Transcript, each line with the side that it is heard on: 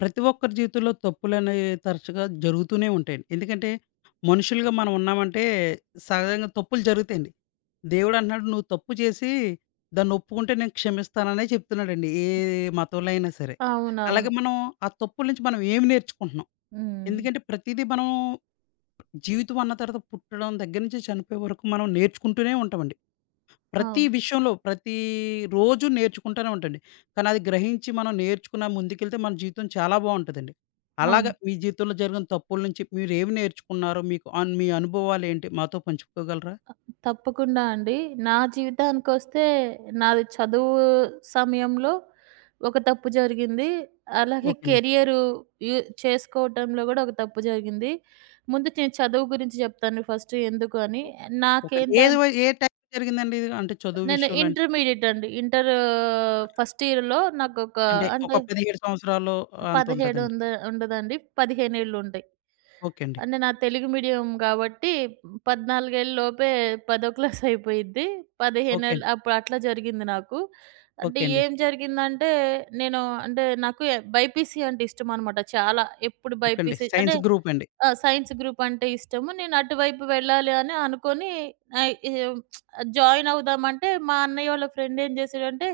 left: ప్రతి ఒక్కరి జీవితంలో తప్పులనేవి తరచుగా జరుగుతూనే ఉంటాయండి. ఎందుకంటే, మనుషులుగా మనం ఉన్నామంటే సహజంగా తప్పులు జరుగుతాయండి. దేవుడు అంటున్నాడు, "నువ్వు తప్పు చేసి దాన్ని ఒప్పుకుంటే నేను క్షమిస్తాననే" చెప్తున్నాడండి. ఏ మతంలో అయినా సరే. అలాగే
right: అవునవును.
left: మనం ఆ తప్పుల నుంచి మనం ఏమి నేర్చుకుంటున్నాం?
right: హ్మ్.
left: ఎందుకంటే ప్రతీదీ మనం జీవితం అన్న తర్వాత పుట్టడం దగ్గర నుంచి చనిపోయే వరకు మనం నేర్చుకుంటూనే ఉంటామండి. ప్రతి
right: అవును.
left: విషయంలో, ప్రతి రోజు నేర్చుకుంటానే ఉంటాండి. కానీ అది గ్రహించి మనం నేర్చుకున్న ముందుకెళ్తే మన జీవితం చాలా బావుంటదండి. అలాగా
right: అవును.
left: మీ జీవితంలో జరిగిన తప్పుల నుంచి మీరేమి నేర్చుకున్నారో, మీకు మీ అనుభవాలేంటి మాతో పంచుకోగలరా?
right: అ తప్పకుండా అండి. నా జీవితానికొస్తే నాది చదువు సమయంలో ఒక తప్పు జరిగింది. అలాగే
left: ఓకే అండి.
right: కెరియరు యు చేసుకోవటంలో గూడా ఒక తప్పు జరిగింది. ముందు నేను చదువు గురించి జెప్తాను ఫస్ట్ ఎందుకు అని.
left: ఓ ఓకే అండి.
right: నాకేంటం
left: ఏది ఏ టైంలో జరిగిందండి ఇది? అంటే చదువు
right: నేను
left: విషయంలో అంటే,
right: ఇంటర్మీడియేట్ అండి. ఇంటరు ఫస్ట్ ఇయర్‌లో నాకొక
left: అంటే ఒక
right: అంటే
left: 17 సంవత్సరాలు అంత
right: 17
left: ఉంటదండి.
right: ఉండదండి. 15 ఏళ్ళుంటాయి.
left: ఓకే అండి.
right: అంటే నాది తెలుగు మీడియం గాబట్టి 14 ఏళ్ళ లోపే పదో క్లాస్ అయిపోయిద్ది. 15
left: ఓకే
right: ఏళ్ళు
left: అండి.
right: అప్పుడు అట్లా జరిగింది నాకు. అంటే
left: ఓకే అండి.
right: ఏం జరిగిందంటే, నేను అంటే నాకు బైపీసీ అంటే ఇష్టమనమాట చాలా. ఎప్పుడు
left: ఓకే అండి.
right: బైపీసీ అంటే
left: సైన్స్ గ్రూప్ అండి.
right: ఆ, సైన్స్ గ్రూప్ అంటే ఇష్టము. నేను అటువైపు వెళ్ళాలి అని అనుకోని ఆహ్, ఈ జాయిన్ అవుదామంటే మా అన్నయ్య వాళ్ళ ఫ్రెండ్ ఏం చేసాడంటే,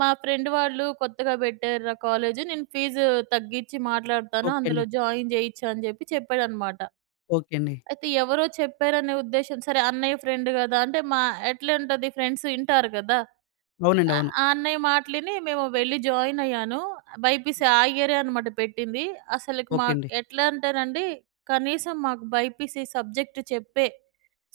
right: మా ఫ్రెండ్ వాళ్ళు కొత్తగా పెట్టారురా కాలేజ్. నేను ఫీజు తగ్గించి మాట్లాడతాను.
left: ఓకే అండి.
right: అందులో జాయిన్ చేయిచ్చు అని చెప్పాడనమాట.
left: ఓకే అండి.
right: అయితే ఎవరో చెప్పారనే ఉద్దేశ్యం సరే అన్నయ్య ఫ్రెండ్ కదా! అంటే మా ఎట్లుంటది ఫ్రెండ్స్ వింటారు కదా! ఇంగ
left: అవునండి, అవును.
right: ఆ అన్నయ్య మాటలు ఇని మేము వెళ్లి జాయిన్ అయ్యాను. బైపీసీ ఆ ఇయరే అనమాట పెట్టింది. అసలకి
left: ఓకే
right: మాకు
left: అండి.
right: ఎట్లా అంటేనండి, కనీసం మాకు బైపీసీ సబ్జెక్ట్ చెప్పే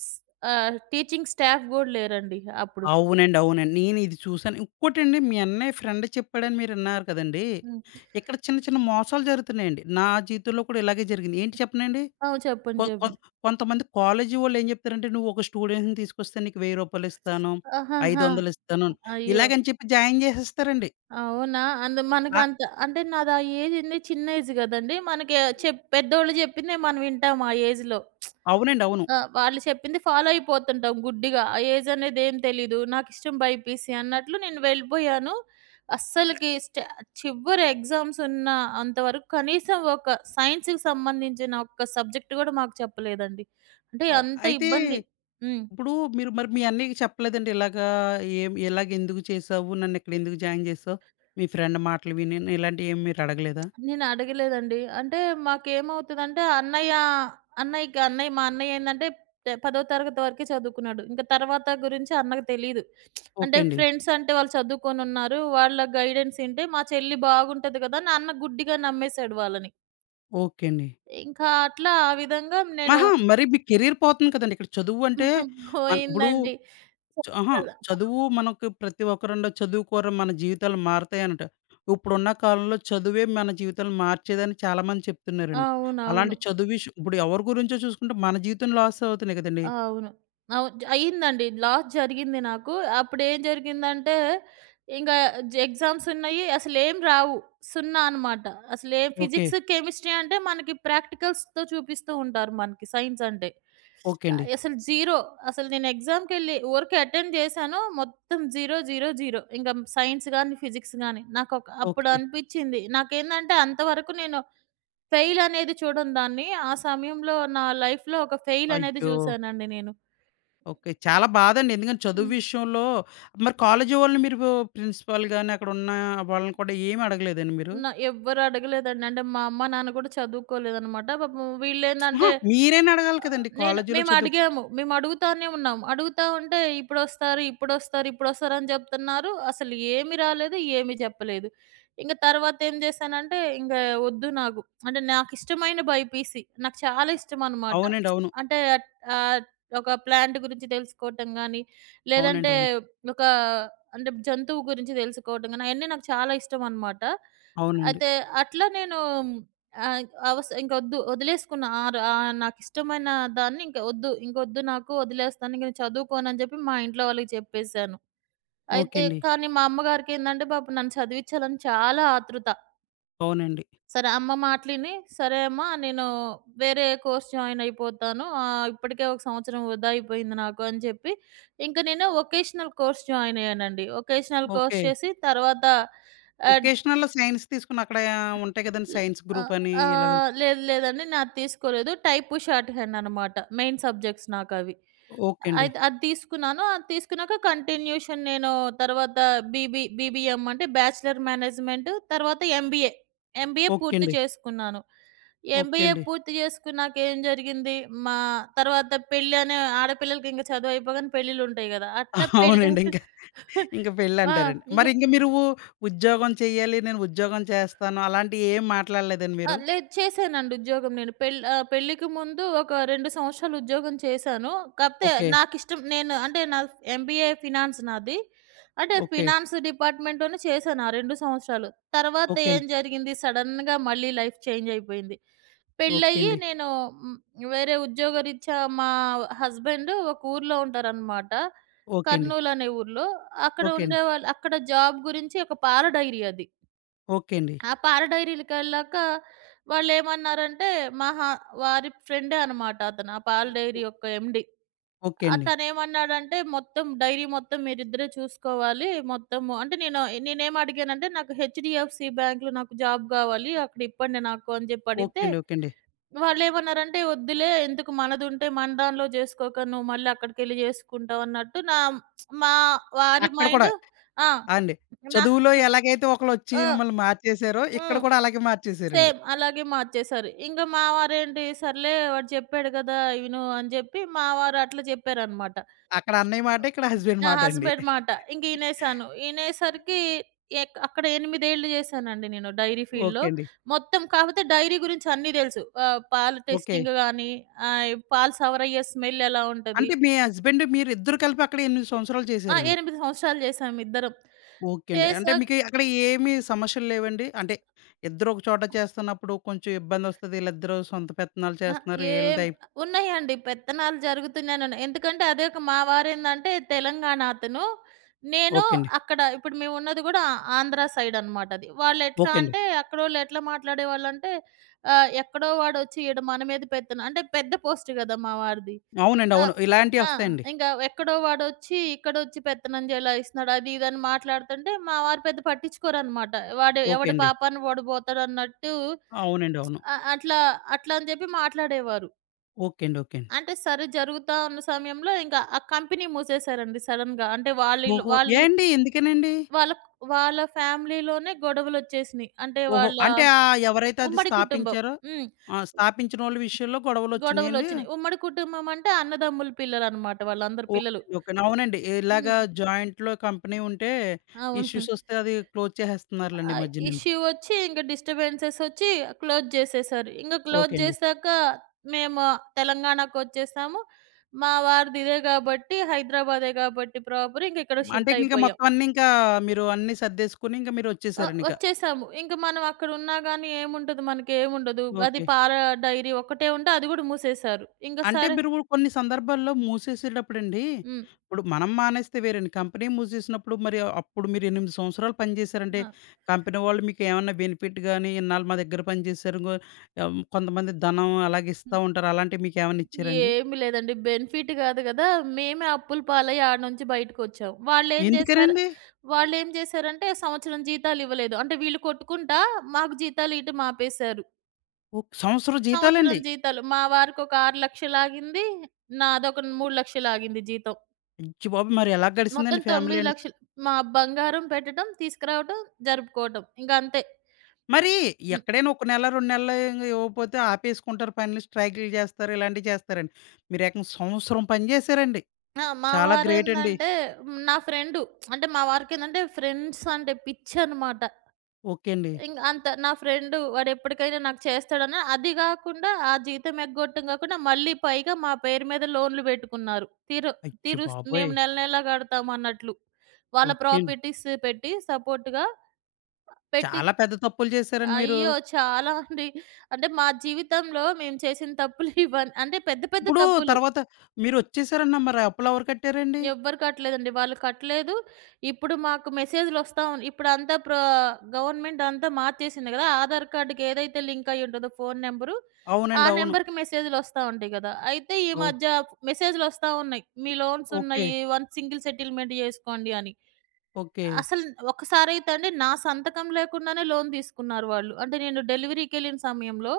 right: స్ టీచింగ్ స్టాఫ్ గూడా లేరండి అప్పుడు.
left: అవునండి, అవునండి. నేను ఇది చూసాను. ఇంకోటండి మీ అన్నయ్య ఫ్రెండ్ చెప్పాడని మీరన్నారు కదండీ!
right: హ్మ్.
left: ఇక్కడ చిన్న చిన్న మోసాలు జరుగుతున్నాయండి. నా జీవితంలో కూడా ఇలాగే జరిగింది. ఏంటి చెప్పనాండి?
right: అవును. చెప్పండి.
left: కొ కొ
right: చెప్పండి.
left: కొంతమంది కాలేజీ వోళ్ళేం చెప్తారంటే, "నువ్వు ఒక స్టూడెంట్‌ని తీసుకొస్తే నీకు రూ. 1000 ఇస్తాను,
right: ఆహాహా!
left: 500 ఇస్తాను"
right: అయ్యో!
left: ఇలాగని చెప్పి జాయిన్ చేసేస్తారండి.
right: అవునా! అందు
left: ఆ!
right: మనకంత అంటే నాది ఆ ఏజ్ ఏంది చిన్న ఏజ్ గదండీ. మనకి పెద్దోళ్ళు జెప్పిందే మనం వింటాం ఆ ఏజ్‌లో.
left: అవునండి, అవును.
right: ఆ! వాళ్ళు చెప్పింది ఫాలో అయిపోతుంటాం గుడ్డిగా. ఆ ఏజ్ అనేదేం తెలీదు. నాకిష్టం బైపీసీ అన్నట్లు నేను వెళ్ళిపోయాను. అస్సలకి స్ట చివరి ఎగ్జామ్స్ ఉన్న అంతవరకు కనీసం ఒక సైన్స్‌కి సంబంధించిన ఒక్క సబ్జెక్ట్ గూడా మాకు చెప్పలేదండి. అంటే అంత
left: అయితే
right: ఇబ్బంది. హ్మ్.
left: ఇప్పుడు మీరు మరి మీ అన్నయ్యకి చెప్పలేదండి ఇలాగా ఏం ఇలాగ ఎందుకు చేసావు? నన్నిక్కడ ఎందుకు జాయిన్ చేసావు? మీ ఫ్రెండ్ మాటలు విని ఇలాంటివి ఏమి మీరు అడగలేదా?
right: నేను అడగలేదండి. అంటే మాకేమవుతదంటే అన్నయ్య అన్నయ్యకి అన్నయ్య మా అన్నయ్య ఏందంటే 10వ తరగతి వరకే చదువుకున్నాడు. ఇంక తర్వాత గురించి అన్నకి తెలీదు. అంటే
left: ఓకే అండి.
right: ఫ్రెండ్స్ అంటే వాళ్ళు చదువుకొనున్నారు. వాళ్ళ గైడెన్స్ ఇంటే మా చెల్లి బాగుంటది కదా! అని అన్న గుడ్డిగా నమ్మేసాడు వాళ్ళని.
left: ఓకే అండి.
right: ఇంకా అట్లా ఆ విధంగా నేను
left: అహా! మరి మీ కెరీర్ పోతుంది కదండీ! ఇక్కడ చదువు అంటే ఇప్పుడు
right: పోయిందండి.
left: అహా! చదువు మనకు ప్రతి ఒక్కరంలో చదువుకోరా మన జీవితాలు మారతాయి అనట. ఇప్పుడున్న కాలంలో చదువే మన జీవితాలను మార్చేదని చాలామంది చెప్తున్నారండి. అలాంటి
right: అవునవును.
left: చదువు విషయం ఇప్పుడు ఎవరి గురించో చూసుకుంటే మన జీవితం లాస్ అవుతున్నాయి కదండీ!
right: అవును. అవును. అయిందండి. లాస్ జరిగింది నాకు. అప్పుడేం జరిగిందంటే, ఇంగా జ ఎగ్జామ్స్ ఉన్నాయి. అసలేం రావు. సున్నా అనమాట. అసలేం
left: ఓకే.
right: ఫిజిక్స్, కెమిస్ట్రీ అంటే మనకి ప్రాక్టికల్స్‌తో చూపిస్తూ ఉంటారు మనకి సైన్స్ అంటే.
left: ఓకే అండి.
right: అసలు జీరో. అసలు నేను ఎగ్జామ్‌కెళ్ళి ఊరికే అటెండ్ చేశాను. మొత్తం జీరో, జీరో, జీరో. ఇంక సైన్స్ గాని, ఫిజిక్స్ గాని. నాకొక అప్పుడు
left: ఓకే.
right: అనిపిచ్చింది. నాకేందంటే అంతవరకు నేను ఫెయిల్ అనేది చూడను దాన్ని. ఆ సమయంలో నా లైఫ్‌లో ఒక ఫెయిల్ అనేది
left: అయ్యో!
right: చూశానండి నేను.
left: ఓకే. చాలా బాదండి. ఎందుకంటే చదువు
right: హ్మ్.
left: విషయంలో మరి కాలేజీ వాళ్ళని మీరు ప్రిన్సిపాల్ గాని అక్కడున్న వాళ్ళని కూడా ఏమి అడగలేదండి మీరు?
right: ఎవ్వరు అడగలేదండి. అంటే మా అమ్మ, నాన్న కూడా చదువుకోలేదనమాట. పాపం
left: అహా!
right: వీళ్ళేందంటే
left: మీరైనా అడగాలి కదండీ! కాలేజీలో చదువు
right: మేమడిగాము. మేమడుగుతానే ఉన్నాం. అడుగుతా ఉంటే ఇప్పుడొస్తారు, ఇప్పుడొస్తారు, ఇప్పుడొస్తారు అని జెప్తున్నారు. అసలు ఏమి రాలేదు, ఏమి చెప్పలేదు. ఇంక తర్వాతేం జేశానంటే, ఒద్దు నాకు. అంటే నాకిష్టమైన బైపీసీ. నాకు చాలా ఇష్టమనమాట.
left: అవునండి, అవును.
right: అంటే అట్ ఆహ్, ఒక ప్లాంట్ గురించి తెలుసుకోవటం గానీ,
left: అవునండి,
right: లేదంటే
left: అవును.
right: ఒక అంటే జంతువు గురించి తెలుసుకోవటం గానీ, అయన్నీ నాకు చాలా ఇష్టమనమాట.
left: అవునండి.
right: అయితే అట్లా నేను ఆ! అవస్ ఇంకొద్దు వదిలేసుకున్నా. ఆరు ఆ నాకిష్టమైన దాన్ని ఇంక వద్దు. ఇంకొద్దు నాకు వదిలేస్తాను. ఇంక నేను చదువుకోనని చెప్పి మా ఇంట్లో వాళ్ళకి చెప్పేసాను.
left: ఓకే
right: అయితే
left: అండి.
right: కానీ మా అమ్మగారికేందంటే పాపం నన్ను చదివిచ్చాలని చాలా ఆతృత.
left: అవునండి.
right: సరే అమ్మ మాటలిని, "సరే అమ్మా నేను వేరే కోర్స్ జాయిన్ అయిపోతాను. ఇప్పటికే ఒక సంవత్సరం వృధా అయిపోయింది నాకు" అని చెప్పి ఇంక నేను వొకేషనల్ కోర్స్ జాయిన్ అయ్యానండి. Vocational course
left: okay.
right: చేసి తర్వాత ఆహ్
left: వొకేషనల్‌లో సైన్స్ తీసుకున్న అక్కడ ఉంటాయి కదండీ!
right: హ్మ్.
left: సైన్స్ గ్రూప్
right: ఆహ్,
left: అని ఇలాగని.
right: ఆహ్, లేదు లేదండి. నాది తీసుకోలేదు. టైపు, షార్ట్ హ్యాండ్ అనమాట. మెయిన్ సబ్జెక్ట్స్ నాకవి.
left: ఓకే అండి.
right: అయితే అది తీసుకున్నాను. అది తీసుకున్నాక కంటిన్యూషన్ నేను తర్వాత బీబీఎం అంటే బ్యాచిలర్ మేనేజ్మెంట్ తర్వాత ఎంబీఏ. ఎంబీఏ
left: ఓకే
right: పూర్తి
left: అండి.
right: చేసుకున్నాను.
left: ఓకే
right: ఎంబీఏ
left: అండి.
right: పూర్తి చేసుకున్నాక ఏం జరిగింది, మా తర్వాత పెళ్లి అనే ఆడపిల్లలకి ఇంక చదువు అయిపోగానే పెళ్ళిళ్ళుంటాయి గదా! అట్లా పెళ్లి
left: అవునండి. ఇంకా, ఇంకా
right: ఆ!
left: పెళ్ళంటారండి.
right: ఇంక
left: మరి ఇంక మీరు ఉద్యోగం చేయాలి, నేను ఉద్యోగం చేస్తాను అలాంటివి ఏం మాట్లాడలేదండి
right: ఆ!
left: మీరు?
right: లేదు చేశానండి ఉద్యోగం నేను. పెళ్ళికి ముందు ఒక 2 సంవత్సరాలు ఉద్యోగం చేశాను. కాకపోతే
left: ఓకే.
right: నాకిష్టం నేను అంటే నా ఎంబీఏ ఫినాన్స్ నాది. అంటే
left: ఓకే.
right: ఫినాన్స్ డిపార్ట్‌మెంట్‌లోనే చేశాను ఆ 2 సంవత్సరాలు. తర్వాత
left: ఓకే
right: ఏం
left: అండి.
right: జరిగింది సడెన్‌గా మళ్ళీ లైఫ్ చేంజ్ అయిపోయింది.
left: ఓకే
right: పెళ్ళయ్యి
left: అండి.
right: నేను హ్మ్, వేరే ఉద్యోగరీత్యా మా హస్బెండ్ ఒక ఊర్లో ఉంటారనమాట.
left: ఓకే అండి.
right: కర్నూలు అనే ఊర్లో. అక్కడ
left: ఓకే అండి.
right: ఉండేవాళ్ళు అక్కడ జాబ్ గురించి ఒక పాల డైరీ అది.
left: ఓకే అండి.
right: ఆ పాల డైరీలకెళ్ళాక వాళ్ళేమన్నారంటే, మహా వారి ఫ్రెండే అనమాట అతను. ఆ పాల
left: ఓ
right: డైరీ యొక్క ఎండీ.
left: ఓకే అండి.
right: అతనేమన్నాడంటే, "మొత్తం డైరీ మొత్తం మీరిద్దరే చూసుకోవాలి. మొత్తము" అంటే నేను అడిగానంటే, "నాకు హెచ్‌డీఎఫ్‌సీ బ్యాంక్‌లో నాకు జాబ్ గావాలి. అక్కడ ఇప్పండి నాకు" అని జెప్పి
left: ఓకే
right: అడిగితే,
left: అండి. ఓకే అండి.
right: వాళ్ళేమన్నారంటే, "వద్దులే ఎందుకు మనదుంటే మన దానిలో జేసుకోక నువ్వు మళ్ళీ అక్కడికెళ్ళి జేసుకుంటావు" అన్నట్టు నా మా వారి
left: అక్కడ కూడా
right: మైండ్ ఆ!
left: ఆ! అండి.
right: నా
left: చదువులో ఎలాగైతే ఒకళ్ళొచ్చి
right: ఆ!
left: మిమ్మల్ని మార్చేసారో, ఇక్కడ
right: హ్మ్.
left: కూడా అలాగే మార్చేసారండి.
right: సేమ్ అలాగే మార్చేశారు. ఇంకా మా వారేంటి సర్లే వాడు చెప్పాడు కదా! విను అని చెప్పి మా వారు అట్లా చెప్పారనమాట.
left: అక్కడ అన్నయ్య మాట,
right: ఓకే.
left: ఇక్కడ హస్బెండ్
right: నా
left: మాట అండి.
right: హస్బెండ్ మాట. ఇంక ఇనేశాను. ఇనేసరికి అక్కడ 8 ఏళ్ళు చేశానండి నేను డైరీ ఫీల్డ్‌లో.
left: ఓకే అండి.
right: మొత్తం కాకపోతే డైరీ గురించి అన్నీ తెలుసు. పాలు
left: ఓకే.
right: టెస్టింగ్ గాని, పాలు సవరయ్యే స్మెల్ ఎలా ఉంటది.
left: అంటే మీ హస్బెండ్ మీరిద్దరూ కలిపి అక్కడ 8 సంవత్సరాలు
right: ఆ!
left: చేశారండి.
right: 8 సంవత్సరాలు చేశాం ఇద్దరం.
left: ఓకే అండి. అంటే
right: చేశాక
left: మీకు అక్కడ ఏమి సమస్యలు లేవండి? అంటే ఇద్దరు ఒక చోట చేస్తున్నప్పుడు కొంచెం ఇబ్బందొస్తది. వీళ్ళిద్దరూ సొంత పెత్తనాలు
right: ఆ!
left: చేస్తున్నారు.
right: ఏం
left: ఈళ్ళది అయి
right: ఉన్నాయండి. పెత్తనాలు జరుగుతున్నానే ఉన్నాయి. ఎందుకంటే అదే ఒక మా వారేందంటే తెలంగాణ అతను. నేను
left: ఓకే అండి.
right: అక్కడ ఇప్పుడు మేమున్నది గూడా ఆంధ్ర సైడ్ అన్నమాట అది. వాళ్ళెట్లా
left: ఓకే అండి.
right: అంటే అక్కడోళ్ళు ఎట్లా మాట్లాడేవాళ్ళంటే ఎక్కడో వాడొచ్చి ఈడ మన మీద పెత్తనం అంటే పెద్ద పోస్ట్ గదా! మా వారిది.
left: అవునండి,
right: ఆ!
left: అవును.
right: ఆ!
left: ఇలాంటియొస్తాయండి.
right: ఇంకా ఎక్కడో వాడొచ్చి ఇక్కడొచ్చి పెత్తనం జేయలా ఇస్తున్నాడు. అది ఇదని మాట్లాడుతుంటే మా వారు పెద్ద పట్టించుకోరన్నమాట. వాడు
left: ఓకే
right: ఎవడి
left: అండి.
right: పాపాన వాడు బోతాడన్నట్టు
left: అవునండి, అవును.
right: అ అట్లా అట్లా అని జెప్పి మాట్లాడేవారు.
left: ఓకే అండి. ఓకే అండి.
right: అంటే సరే జరుగుతా ఉన్న సమయంలో ఇంకా ఆ కంపెనీ మూసేశారండి సడెన్‌గా. అంటే వాళ్ళిల్
left: ఓహో! ఏ
right: వాళ్ళి
left: అండి? ఎందుకనండి?
right: వాళ్ళ ఇల్లు- వాళ్ళ వాళ్ళ ఫ్యామిలీలోనే గొడవలొచ్చేసినియి. అంటే
left: ఓహో!
right: వాళ్ళ
left: అంటే ఎవరైతే అది
right: ఉమ్మడి కుటుంబం.
left: స్థాపించారో
right: హ్మ్.
left: ఆ! స్థాపించినోళ్ళ విషయంలో గొడవలొచ్చినియండి?
right: గొడవలొచ్చినియి. ఉమ్మడి కుటుంబం అంటే అన్నదమ్ముల పిల్లలనమాట వాళ్ళందరూ
left: ఓకే.
right: పిల్లలు.
left: ఓకే. అవునండి. ఇలాగా
right: హ్మ్.
left: జాయింట్‌లో కంపెనీ ఉంటే
right: అవును.
left: ఇష్యూసొస్తే అది క్లోజ్ చేసేస్తున్నారులెండి ఈ మధ్యనండి.
right: ఇష్యూ ఒచ్చి ఇంక డిస్టర్బెన్సెస్ ఒచ్చి క్లోజ్ జేసేశారు. ఇంక క్లోజ్
left: ఓకే అండి.
right: జేశాక మేము తెలంగాణకొచ్చేసాము. మా వారిది ఇదే గాబట్టి హైదరాబాదే గాబట్టి ప్రాపర్ ఇంకిక్కడ
left: అంటే
right: షిఫ్ట్
left: ఇంక
right: అయిపోయాం.
left: మొత్తం అన్నీ ఇంకా మీరు అన్నీ సర్దేసుకొని ఇంక
right: ఆ!
left: మీరొచ్చేసారండిక.
right: వచ్చేసాము. ఇంక మనం అక్కడున్నా గాని ఏముంటది మనకేముండదు. అది
left: ఓకే.
right: పాల డైరీ ఒక్కటే ఉంటే అది గూడా మూసేశారు. ఇంక
left: అంటే
right: సరే
left: మీరు కొన్ని సందర్భాల్లో మూసేసేటప్పుడండి,
right: హ్మ్.
left: ఇప్పుడు మనం మానేస్తే వేరండి. కంపెనీ మూసేసినప్పుడు మరి అప్పుడు మీరు 8 సంవత్సరాలు పనిచేశారంటే,
right: ఆ!
left: కంపెనీ వాళ్ళు మీకు ఏమన్నా బెనిఫిట్ గాని, ఇన్నాళ్ళు మా దగ్గర పనిచేశారు, కొంతమంది ధనం అలాగే ఇస్తా
right: హ్మ్.
left: ఉంటారు. అలాంటివి మీకేమన్నా ఇచ్చారండి?
right: ఏమి లేదండి. బెనిఫిట్ గాదు గదా! మేమే అప్పుల పాలై ఆడ నుంచి బయటకొచ్చాం.
left: ఎందుకనండి?
right: వాళ్ళేం జేశారంటే సంవత్సరం జీతాలివ్వలేదు. అంటే వీళ్ళు కొట్టుకుంటా మాకు జీతాలు ఇయటం ఆపేశారు.
left: ఓహ్! సంవత్సరం
right: సంవత్సరం
left: జీతాలండి.
right: జీతాలు మా వారికొక 6,00,000 ఆగింది. నాదొక 3,00,000 ఆగింది జీతం.
left: అయ్య బాబోయ్! మరి ఎలా గడిసిందండి
right: మొత్తం
left: ఫ్యామిలీ అండ్
right: 9,00,000 మా బంగారం పెట్టడం, తీసుకురావటం, జరుపుకోవటం. ఇంక అంతే.
left: మరి
right: హ్మ్.
left: ఎక్కడైనా ఒక నెల, 2 నెలలు ఇంక ఇవ్వకపోతే ఆపేసుకుంటారు పనులు, స్ట్రైకులు చేస్తారు, ఇలాంటివి చేస్తారండి. మీరేకంగా సంవత్సరం పని చేశారండి.
right: ఆ! మా
left: చాలా గ్రేట్ అండి.
right: వారేందంటే హ్మ్, నా ఫ్రెండు అంటే మా వారికేందంటే ఫ్రెండ్స్ అంటే పిచ్చనమాట.
left: ఓకే అండి.
right: ఇంక అంత నా ఫ్రెండు వాడెప్పటికైనా నాకు చేస్తాడని అది గాకుండా ఆ జీతం ఎగ్గొట్టం గాకుండా మళ్ళీ పైగా మా పేరు మీద లోన్‌లు బెట్టుకున్నారు. తీరు
left: అయ్య
right: తీరుస్
left: బాబోయ్!
right: మేము నెల నెలా గడతామన్నట్లు. వాళ్ళ
left: ఓకే అండి.
right: ప్రాపర్టీస్ పెట్టి సపోర్ట్‌గా పెట్టి
left: చాలా పెద్ద తప్పులు చేశారండి మీరు.
right: అయ్యో! చాలా అండి. అంటే మా జీవితంలో మేము చేసిన తప్పులు అంటే పెద్ద పెద్ద
left: ఇప్పుడు
right: తప్పులు.
left: తర్వాత మీరొచ్చేసారన్నా మరి అప్పులెవరు కట్టారండి?
right: ఎవ్వరు కట్టలేదండి. వాళ్ళు కట్టలేదు. ఇప్పుడు మాకు మెసేజ్‌లొస్తా ఉన్ ఇప్పుడంతా గవర్నమెంట్ అంతా మార్చేసింది గదా! ఆధార్ కార్డ్‌కి ఏదైతే లింక్ అయ్యి ఉంటదో ఫోను నంబరు, ఆ
left: అవునండి, అవును.
right: నంబర్‌కి మెసేజ్‌లొస్తా ఉంటాయి గదా! అయితే ఈ
left: ఓహ్!
right: మధ్య మెసేజ్‌లొస్తా ఉన్నాయి. మీ లోన్స్
left: ఓకే.
right: ఉన్నాయి. వన్స్ సింగిల్ సెటిల్‌మెంట్ జేసుకోండి అని.
left: ఓకే.
right: అసలు ఒక్కసారైతే అండి నా సంతకం లేకుండానే లోన్ తీసుకున్నారు వాళ్ళు. అంటే నేను డెలివరీకెళ్ళిన సమయంలో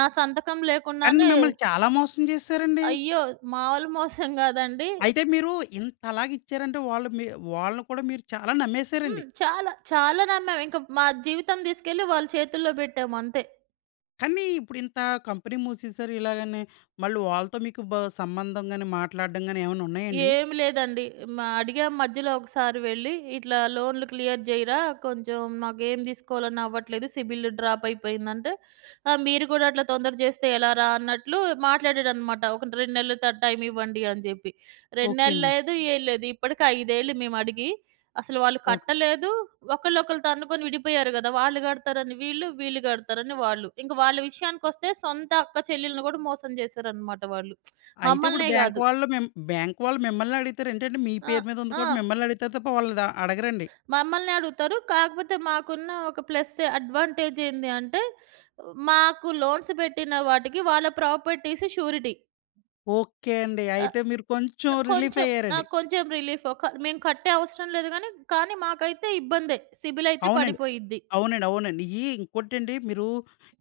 right: నా సంతకం
left: కానీ
right: లేకుండానే
left: మిమ్మల్ని చాలా మోసం చేశారండి.
right: అయ్యో! మామూలు మోసం కాదండి.
left: అయితే మీరు ఇంతలాగిచ్చారంటే వాళ్ళు మీ వాళ్ళని కూడా మీరు చాలా నమ్మేశారండి.
right: హ్మ్. చాలా చాలా నమ్మాం. ఇంక మా జీవితం తీసుకెళ్ళి వాళ్ళ చేతుల్లో పెట్టాము అంతే.
left: కానీ ఇప్పుడు ఇంత కంపెనీ మూసేశారు ఇలాగని మళ్ళీ వాళ్ళతో మీకు సంబంధం గాని, మాట్లాడడం గాని ఏమన్నా ఉన్నాయండి?
right: ఏమి లేదండి. మా అడిగాం మధ్యలో ఒకసారి వెళ్లి, "ఇట్లా లోన్‌లు క్లియర్ జేయరా, కొంచెం మాకేం తీసుకోవాలన్నా అవ్వట్లేదు. సిబిల్ డ్రాప్ అయిపోయిందంటే," "ఆ! మీరు కూడా అట్లా తొందర జేస్తే ఎలారా?" అన్నట్లు మాట్లాడాడనమాట. ఒక 2 నెలలు టైం ఇవ్వండి అని జెప్పి. 2
left: ఓకే
right: నెలలు
left: అండి.
right: లేదు, ఏం లేదు. ఇప్పటికి 5 ఏళ్ళు మేమడిగి, అసలు వాళ్ళు
left: ఓకే.
right: కట్టలేదు. ఒకళ్ళొకళ్ళు తన్నుకొని విడిపోయారు గదా! వాళ్ళు గడతారని వీళ్ళు, వీళ్ళు గడతారని వాళ్ళు. ఇంక వాళ్ళ విషయానికొస్తే సొంత అక్క చెల్లెల్ని గూడా మోసం జేశారనమాట వాళ్ళు.
left: అయితే ఇప్పుడు
right: మమ్మల్నే గాదు.
left: బ్యాంక్ వాళ్ళు మిమ్మల్ని అడుగుతారు. ఏంటంటే మీ
right: ఆ!
left: పేరు మీద ఉంది
right: ఆ!
left: కాబట్టి మిమ్మల్ని అడుగుతారు తప్ప వాళ్ళు అడగరండి.
right: మమ్మల్నే అడుగుతారు. కాకపోతే మాకున్న ఒక ప్లస్ అడ్వాంటేజ్ ఏంది అంటే, మాకు లోన్స్ పెట్టిన వాటికి వాళ్ళ ప్రాపర్టీస్ షూరిటీ.
left: ఓకే అండి.
right: ఆహ్,
left: అయితే మీరు కొంచెం రిలీఫ్
right: కొంచెం ఆ!
left: అయ్యారండి.
right: కొంచెం రిలీఫ్. ఒక మేము కట్టే అవసరం లేదు గానీ, కానీ మాకైతే ఇబ్బందే. సిబిల్ అయితే
left: అవునండి,
right: పడిపోయిద్ది.
left: అవునండి, అవునండి. ఈ ఇంకోటండి మీరు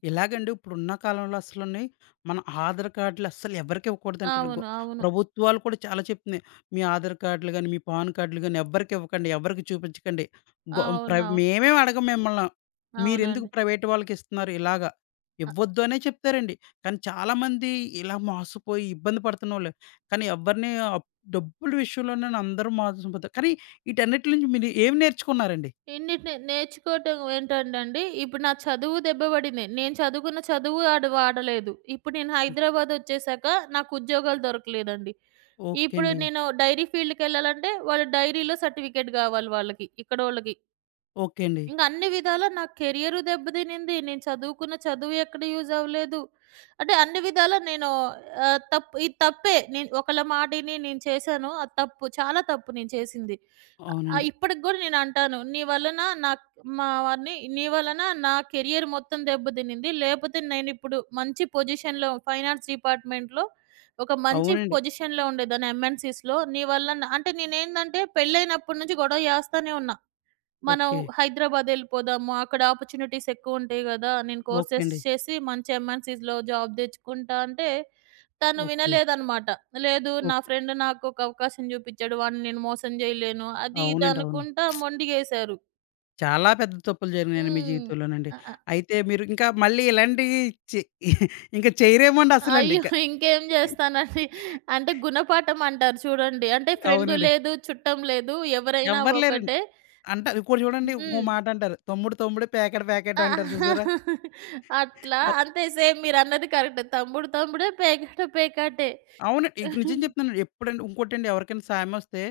left: ఇలాగండి ఇప్పుడున్న కాలంలో అసలని మన ఆధార్ కార్డులు అస్సలు ఎవరికీ ఇవ్వకూడదంటండి.
right: అవును. అవును.
left: ప్రభుత్వాలు కూడా చాలా చెప్తున్నాయి. మీ ఆధార్ కార్డులు గాని, మీ పాన్ కార్డులు గాని ఎవ్వరికీ ఇవ్వకండి. ఎవరికీ చూపించకండి. గొ ప్ర
right: అవునవును.
left: మేమేం అడగం మిమ్మల్ని. మీరెందుకు
right: అవునండి.
left: ప్రైవేట్ వాళ్ళకిస్తున్నారు ఇలాగా. ఇవ్వద్దు అనే చెప్తారండి. కానీ చాలామంది ఇలా మోసపోయి ఇబ్బంది పడుతున్నోళ్ళు. కానీ ఎవ్వరిని అప్ డబ్బుల విషయంలోనే అందరూ మోసపోతారు. కానీ వీటన్నిటి నుంచి మీరు ఏం నేర్చుకున్నారండి?
right: ఎన్నిటిని నేర్చుకోవటం ఏంటండండి, ఇప్పుడు నా చదువు దెబ్బబడింది. నేను చదువుకున్న చదువు ఆడు వాడలేదు. ఇప్పుడు నేను హైదరాబాద్ ఒచ్చేసాక నాకు ఉద్యోగాలు దొరకలేదండి.
left: ఓకే
right: ఇప్పుడు
left: అండి.
right: నేను డైరీ ఫీల్డ్‌కెళ్ళాలంటే, వాళ్ళు డైరీలో సర్టిఫికేట్ గావాలి వాళ్ళకి, ఇక్కడోళ్ళకి.
left: ఓకే అండి.
right: ఇంక అన్ని విధాలా నా కెరియరు దెబ్బతినింది. నేను చదువుకున్న చదువు ఎక్కడ యూజ్ అవ్వలేదు. అంటే అన్ని విధాలా నేను తప్పు ఇది తప్పే. నేను ఒకళ్ళ మాటిని నేను చేశాను. అది తప్పు. చాలా తప్పు నేను చేసింది. ఆ!
left: అవునండి,
right: ఇప్పటికి గూడా నేనంటాను. నీ వలన నాక్ మా వారిని నీ వలన నా కెరియర్ మొత్తం దెబ్బతినింది. లేపోతే నేనిప్పుడు మంచి పొజిషన్‌లో ఫైనాన్స్ డిపార్ట్‌మెంట్‌లో ఒక మంచి
left: అవునండి.
right: పొజిషన్‌లో ఉండేదాన్ని ఎంఎన్‌సీస్‌లో. నీ వల్ల న అంటే నేనేందంటే పెళ్లైనప్పటి నుంచి గొడవ జేస్తానే ఉన్నా. మనం
left: ఓకే.
right: హైదరాబాద్ ఎళ్ళిపోదాము. అక్కడ ఆపర్చునిటీస్ ఎక్కువుంటాయి గదా! నేను
left: ఓకే
right: కోర్సెస్
left: అండి.
right: చేసి మంచి ఎంఎన్‌సీస్‌లో జాబ్ తెచ్చుకుంటా అంటే, తను
left: ఓకే.
right: వినలేదనమాట. లేదు నా
left: ఓకే.
right: ఫ్రెండ్ నాకొక అవకాశం చూపిచ్చాడు. వాడిని నేను మోసం జేయలేను. అది ఇది
left: అవునండి, అవును.
right: అనుకుంటా మొండిగేశారు.
left: చాలా పెద్ద తప్పులు జరిగినాయండి మీ
right: హ్మ్.
left: జీవితంలోనండి.
right: అ అ
left: అయితే మీరు ఇంకా మళ్ళీ ఇలాంటివి చె ఇంక చేయరేమోండి అసలండి
right: అయ్యో!
left: ఇక.
right: ఇంకేం జేస్తానండి. అంటే గుణపాఠం అంటారు చూడండి. అంటే ఫ్రెండు
left: అవునండి.
right: లేదు, చుట్టం లేదు ఎవరైనా
left: ఎవ్వరు లేరండి.
right: ఒకటే.
left: అంటారు. ఇంకోటి చూడండి ఇంకో
right: హ్మ్.
left: మాట అంటారు. తమ్ముడు తమ్ముడు, పేకాట పేకాట
right: ఆ!
left: అంటారు చూసారా?
right: అట్లా అంతే సేమ్ మీరన్నది కరెక్టే. తమ్ముడు తమ్ముడే, పేకాట పేకాటే.
left: అవునండి. ఇక నిజం చెప్తున్నానండి. ఎప్పుడండి ఇంకోటండి ఎవరికైనా సాయమొస్తే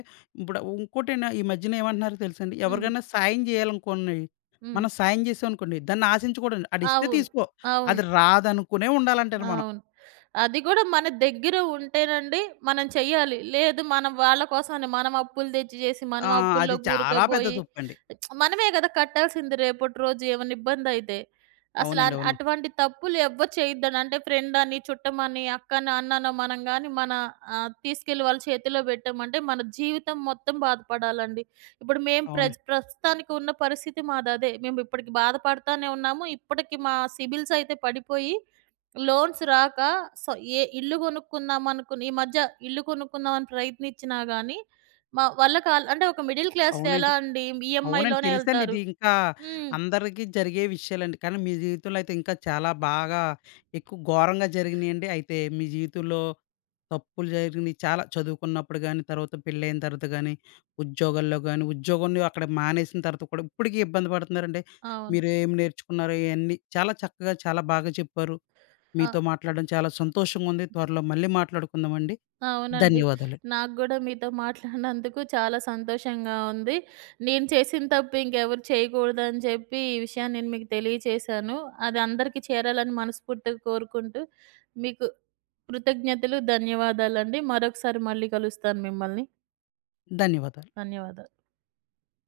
left: ఇప్పుడు ఇంకోటండి ఈ మధ్యన ఏమంటున్నారో తెలుసండి?
right: హ్మ్.
left: ఎవరికైనా సాయం చేయాలనుకోండి,
right: హ్మ్.
left: మనం సాయం చేసామనుకోండి, దాన్ని ఆశించకూడదండి. ఆడిస్తే
right: అవును.
left: తీసుకో, అది
right: అవును.
left: రాదనుకునే ఉండాలంటండి మనం.
right: అవును. అది గూడా మన దగ్గర ఉంటేనండి మనం చెయ్యాలి. లేదు మనం వాళ్ళ కోసమని మనం అప్పులు తెచ్చి జేసి,
left: ఆ!
right: మనం
left: అది
right: అప్పుల్లో
left: చాలా పెద్ద
right: కూరుకుపోయి
left: తప్పండి.
right: మనమే గదా కట్టాల్సింది రేపటి రోజు ఏమన్నా ఇబ్బందైతే. అసల
left: అవునండి,
right: అన్
left: అవును.
right: అటువంటి తప్పులు ఎవ్వరు చేయొద్దని. అంటే ఫ్రెండని, చుట్టమని, అక్కనో, అన్ననో మనం గాని మన తీసుకెళ్ళి వాళ్ళ చేతిలో పెట్టామంటే మన జీవితం మొత్తం బాధపడాలండి. ఇప్పుడు మేము
left: అవును.
right: ప్రస్తుతానికి ఉన్న పరిస్థితి మాదదే. మేము ఇప్పటికి బాధపడతానే ఉన్నాము. ఇప్పటికి మా సిబిల్స్ అయితే పడిపోయి లోన్స్ రాక సో ఏ ఇల్లు కొనుక్కుందాం అనుకుని ఈ మధ్య ఇల్లు కొనుక్కుందామని ప్రయత్నిచ్చినా గానీ, మా వల్ల కాలే. అంటే ఒక మిడిల్ క్లాస్‌లో
left: అవునండి,
right: ఎలా అండి
left: అవునండి.
right: ఈఎంఐలోనే
left: తెలుసండి.
right: ఎళ్తారు.
left: ఇది ఇంకా
right: హ్మ్.
left: అందరికీ జరిగే విషయాలండి. కానీ మీ జీవితంలో అయితే ఇంకా చాలా బాగా ఎక్కువ ఘోరంగా జరిగినియండి. అయితే మీ జీవితంలో తప్పులు జరిగినియి చాలా చదువుకున్నప్పుడు గాని, తర్వాత పెళ్ళైన తర్వాత గాని, ఉద్యోగాల్లో గాని, ఉద్యోగంలో అక్కడ మానేసిన తర్వాత కూడా ఇప్పటికి ఇబ్బంది పడుతున్నారండి.
right: అవును.
left: మీరు ఏం నేర్చుకున్నారో ఇయన్నీ చాలా చక్కగా, చాలా బాగా చెప్పారు.
right: ఆ!
left: మీతో మాట్లాడడం చాలా సంతోషంగా ఉంది. త్వరలో మళ్ళీ మాట్లాడుకుందామండి.
right: అవునండి.
left: ధన్యవాదాలు.
right: నాకు గూడా మీతో మాట్లాడినందుకు చాలా సంతోషంగా ఉంది. నేను చేసిన తప్పు ఇంకెవరు చేయకూడదని చెప్పి, ఈ విషయాన్ని నేను మీకు తెలియచేశాను. అది అందరికీ చేరాలని మనస్ఫూర్తిగా కోరుకుంటూ, మీకు కృతజ్ఞతలు, ధన్యవాదాలండి. మరొకసారి మళ్ళీ కలుస్తాను మిమ్మల్ని.
left: ధన్యవాదాలు.
right: ధన్యవాదాలు.